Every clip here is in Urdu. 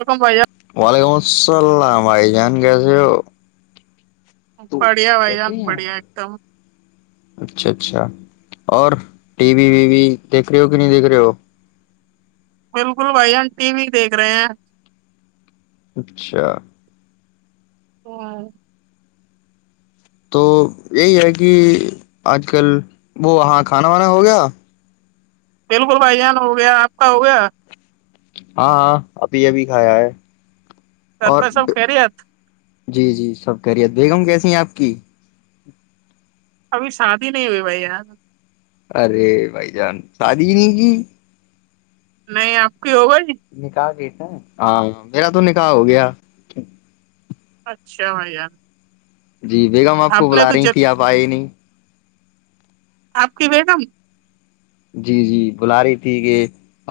ککم بائی جا وعلیکم السلام آائی جان گسے بڑھیا بھائی جان بڑھیا ایک دم اچھا اچھا اور ٹی وی وی وی دیکھ رہے ہو کہ نہیں دیکھ رہے ہو بالکل بھائی ہم ٹی وی دیکھ رہے ہیں اچھا ہاں تو یہی ہے کہ آج کل وہ وہاں کھانا وانا ہو گیا بالکل بھائی جان ہو گیا آپ کا ہو گیا ہاں ہاں ابھی ابھی کھایا ہے گھر اور پہ سب خیریت جی جی سب کریے بیگم کیسے آپ کی [inaudible] ابھی شادی نہیں ہوئی بھائی یار ارے بھائی جان شادی نہیں کی نہیں آپ کی ہو گئی نک آ [inaudible] ہاں میرا تو نکاح ہو گیا اچھااں یار جی بیگم آپ کو بلا رہی تھی آپ آئے ہی نہیں آپ کی بیڈم جی جی بلا رہی تھی کہ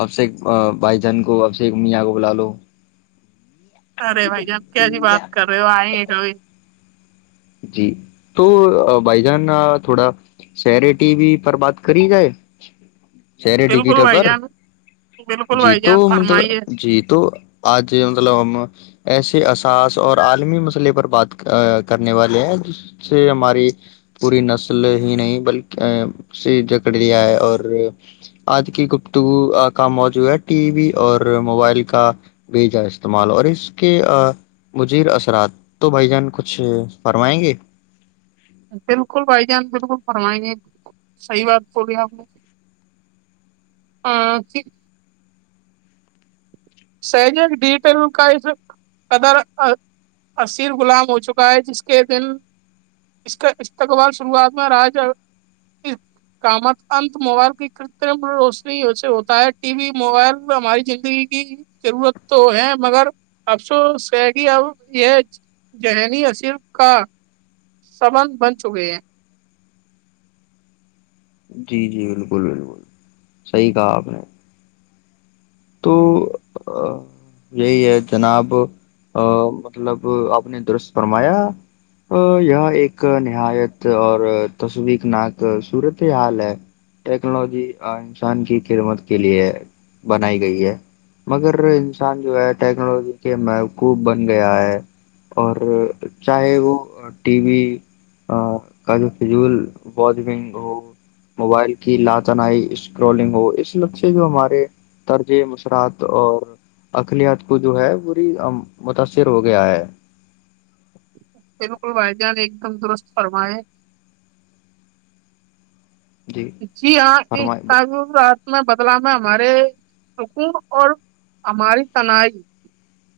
ابشیک بھائی جان کو ابشیک میاں کو بلا لو ارے بھائی آب کیاسی بات کر رہے ہو آئےیں گ کئی جی تو بھائی جان تھوڑا سیر ٹی وی پر بات کری جائے شرے بالکل ڈیجیٹل بھائی پر جان بالکل جی بھائی تو جان فرمائیے مطلب جی تو آج مطلب ہم ایسے اثاس اور عالمی مسئلے پر بات کرنے والے ہیں جس سے ہماری پوری نسل ہی نہیں بلکہ جکڑ لیا ہے اور آج کی گفتگو کا موجوع ہے ٹی وی اور موبائل کا بھیجا استعمال اور اس کے مجیر اثرات تو بھائی جان کچھ اچھے فرمائیں گے فرمائ گے صحیح بات بلی آپ نےھیک سج ڈیجیٹل کا قدر ایر غلام ہو چکا ہے جس کے د استقبال شروعات میں رج کامت انت موبائل کی کرتم روشنی سے ہوتا ہے ٹی وی موبائل ہماری زندگی کی ضرورت تو ہے مگر افسوس ہے کہ اب یہ ذہنی اصر کا سبند بن چکے ہیں جی جی بالکل بالکل صحیح کہا آپ نے تو یہی ہے جناب مطلب آپ نے درست فرمایا یہ ایک نہایت اور تصویقناک صورت فی حال ہے ٹیکنالوجی انسان کی خدمت کے لیے بنائی گئی ہے مگر انسان جو ہے ٹیکنالوجی کے مقوب بن گیا ہے اور چاہے وہ ٹی وی کا جو فول ونگ ہو موبائل کی لااتنائی اسکرولنگ ہو اس لف سے جو ہمارے طرج مشرات اور اقلت کو جو ہے پوری متاثر ہو گیا ہے بالکل بھائی جان ایک دم درست فرمئے جی ہاں ایک فرمائیں کام رہ اس میں بدلا میں ہمارے سکون اور ہماری تنائی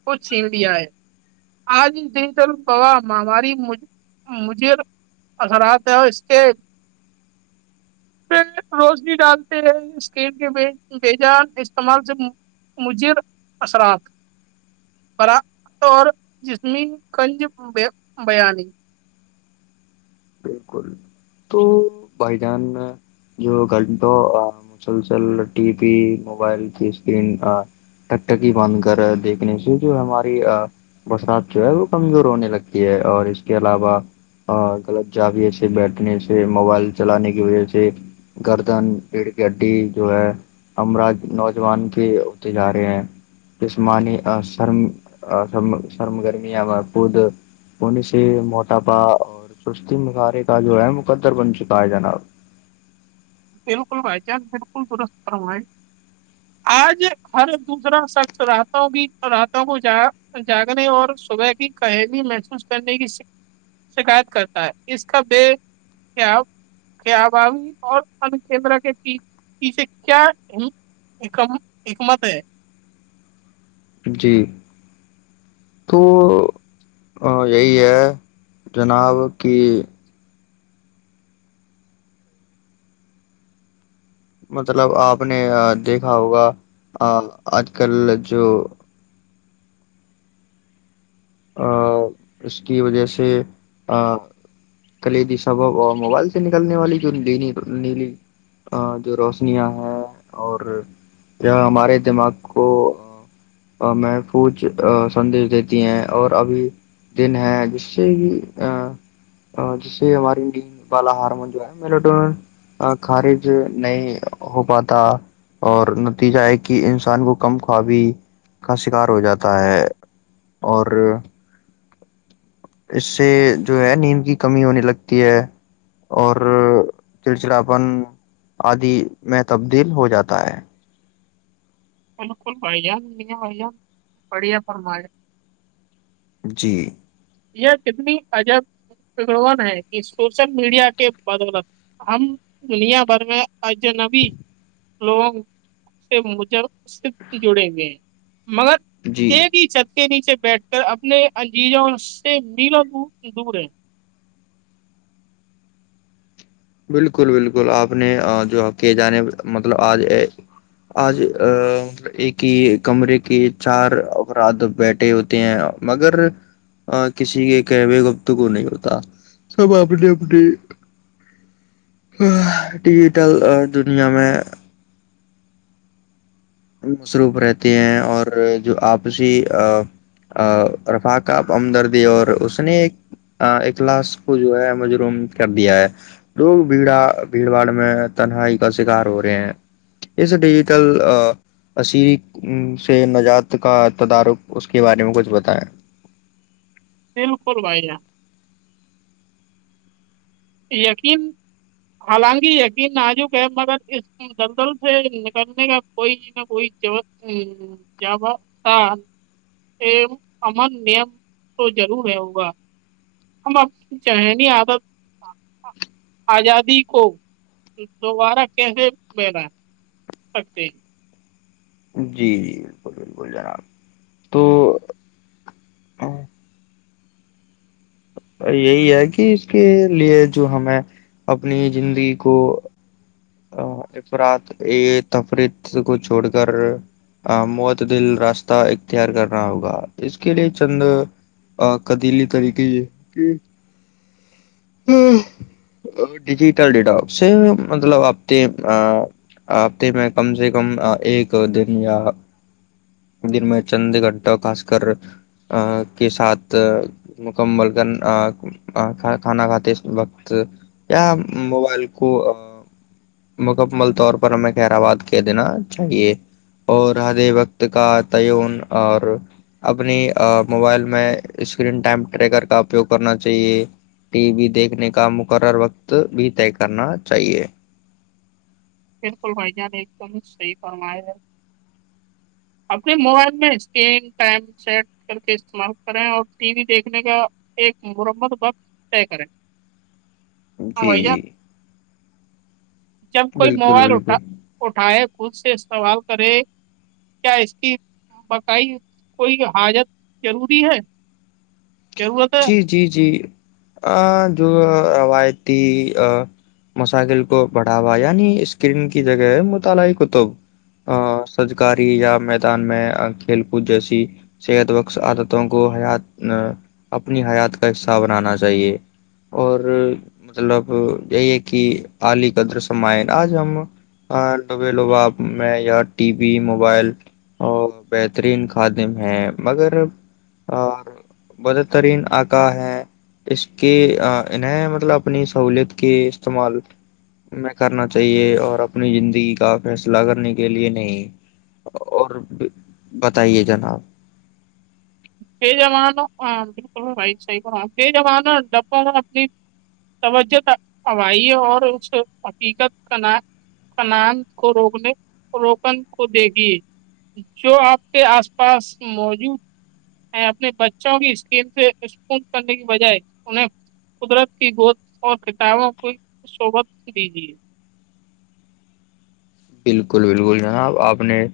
کو چھین لیا ہے آج ڈجیٹل گاہ ہماری مھے اثرات ہے اور اس کے پ روشنی ڈالتے ہیں اسکن کے بیجان استعمال سے مجر اثرات بر اور جسمی کنج بیانی بالکل تو بھائی جان جو گھنٹوں مسلسل ٹی وی موبائل کی اسکرین ٹکٹکی بند کر دیکھنے سے جو ہماری برسات جو ہے وہ کمزور ہونے لگتی ہے اور اس کے علاوہ غلط جاویے سے بیٹھنے سے موبائل چلانے کی وجہ سے گردن پڑ کی اڈی جو ہے ارا نوجوان کے ہوتے جا رہے ہیں جسمانی سرم سرم گرمیاں م خود ہونے سے موٹاپا اور مخارے کا جو ہے مقدر بن چکا ہے جناب بالکل بھائی چانس بالکل درست فوائے آج ہر دوسرا شخص راتوں کی راتوں کو جا جاگنے اور صبح کی قہمی محسوس کرنے کی شکایت کرتا ہے اس کا بےیابوی اور کیندر کے پیے کیام ایک مت ہے جی تو یہی ہے جناب کہ مطلب آپ نے دیکھا ہوگا آج کل جو اس کی وجہ سے کلیدی سبب اور موبائل سے نکلنے والی جو ن نیلی جو روشنیاں ہیں اور یہ ہمارے دماغ کو محفوظ سندیش دیتی ہیں اور ابھی دن ہے جس سے کہ جس سے ہماری والا ہارمون جو ہے خارج نہیں ہو پاتا اور نتیجہ ہے کہ انسان کو کم خوابی کا شکار ہو جاتا ہے اور پرھر اس سے جو ہے نیند کی کمی ہونے لگتی ہے اور چڑچڑاپن آدی میں تبدیل ہو جاتا ہے بالکل بھ جان نہیں ہے بھائی جان بڑھیا فرمائے جی یہ کتنی عجب بگڑ ہے کہ سوشل میڈیا کے بدولت ہم دنیا بھر میں اجنبی لوگوں سے مج جڑیں ہوئے مگر جی ایک ہی چت کے نیچے بیٹھ کر اپنے انجیزوں میلا دور ہے بالکل بالکل آپ نے جو کہ جانے مطلب آج آج ایک ہی کمرے کے چار افراد بیٹھے ہوتے ہیں مگر کسی کے کہوے گفتگو نہیں ہوتا سب آپ نے اپنے ڈیجیٹل دنیا میں مصروف رہتے ہیں اور جو آپسی رفاق آ ہمدردی اور اس نے ایک اخلاس کو جو ہے مجروم کر دیا ہے لوگ بھیڑا بھیڑ باڑ میں تنہائی کا شکار ہو رہے ہیں اس ڈیجیٹل اسری سے نجات کا تدارک اس کے بارے میں کچھ بتائیں تل کوول بیا یقین حالانکہ یقین نازک ہے مگر اس دلدل سے نکلنے کا کوئی نہ کوئیاب امن نیم تو ضرور ہے ہوگا ہم اپنی ذہنی عادت آزادی کو دوبارہ کیسے ملا ہے سکتے جی جی بالکل بالکل جناب تو یہی ہے کہ اس کے لیے جو ہمیں اپنی زندگی کو افرات تفریت کو چھوڑ کر معتدل راستہ اختیار کرنا ہوگا اس کے لیے چند قدیلی طریقے یہ ہے کہ ڈیجیٹل ڈیٹا سے مطلب آپ ہتے ہفتے میں کم سے کم ایک دن یا دن میں چند گھٹا خاصکر کے ساتھ مکمل کرنا کھانا کھاتے وقت یا موبائل کو مکمل طور پر ہمیں کہر آباد کہ دینا چاہیے اور ہدے وقت کا تعون اور اپنی موبائل میں اسکرین ٹائم ٹریکر کا اپیوگ کرنا چاہیے ٹی وی دیکھنے کا مقرر وقت بھی طے کرنا چاہیے بالکل بھائییاان نے ایک دم صحیح فرمایا ہے اپنے موبائل میں اسکرین ٹائم سیٹ کر کے استعمال کریں اور ٹی وی دیکھنے کا ایک مرمت وقت طے کریں جی ہاں بھائی جان جی جب کوئی بالکل موبائل اٹھا بالکل اٹھائے کل سے استوال کرے کیا اس کی بقع کوئی حاجت ضروری ہے ضرورت ہے جی جی جی ا جو روایتی مسائل کو بڑھاوا یعنی اسکرین کی جگہ ہے مطالعی کتب سجکاری یا میدان میں کھیل کود جیسی صحت بخش عادتوں کو حیات اپنی حیات کا حصہ بنانا چاہیے اور مطلب یہی کہ علی قدر سمائن آج ہم لبے لبا میں یا ٹی وی موبائل اور بہترین خادم ہیں مگر مد ترین آکا ہے اس کے انہیں مطلب اپنی سہولیت کے استعمال میں کرنا چاہیے اور اپنی زندگی کا فیصلہ کرنے کے لیے نہیں اور بتائیے جناب بےانوں ہ بالکل بھ صحیح بےجانوں ڈبوں میں اپنی توجہ اائی اور اس حقیقت کنان کو روکنے روکن کو دیک گی جو آپ کے آس پاس موجود اپنے بچوں کی اسکین سے اسپونٹ کرنے کی بجائے انہیں قدرت کی گود اور کتابوں کی سبت دیجے بالکل بالکل جناب آپ نے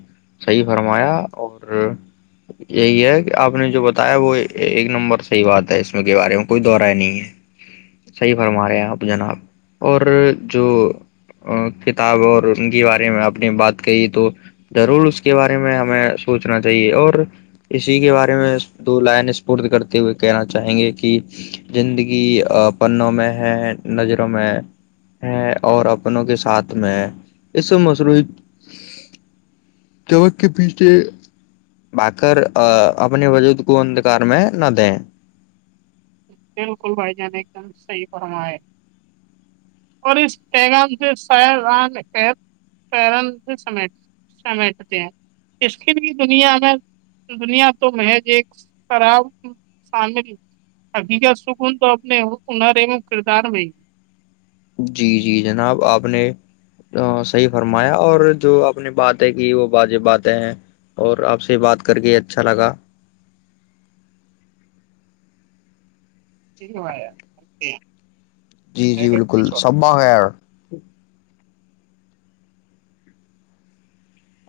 صحی فرمایا اور یہی ہے کہ آپ نے جو بتایا وہ ایک نمبر صحیح بات ہے اس کے بارے میں کوئی دہرائے نہیں ہے صحیح فرما رہے ہیں آپ جناب اور جو کتاب اور کے بارے میں اپنی بات کہی تو ضرور اس کے بارے میں ہمیں سوچنا چاہیے اور اسی کے بارے میں دو لائن اسپورد کرتے ہوئے کہنا چاہیں گے کہ زندگی پنوں میں ہے نظروں میں ہے اور اپنوں کے ساتھ میں اس سے مصروعی چک کے پیچھے بر اپنے وجود کو اندکار میں نہ دیں بالکل بھائی جان ایک دم صحیح فرم ہے اور اس پیغام سے س سمی سمیٹتے ہیں اس کے بھی دنیا میں دنیا تو محج ایک خراب شامل ابھی کا سکون تو اپنے ہنر اوم کردار میں جی جی جناب آپ نے صحیح فرمایا اور جو آپ نے بات ہے کہ وہ واجباتیں ہیں اور آپ سے بات کر کے اچھا لگا ٹھیک ہے ب جی جی بالکل سبا ہے یار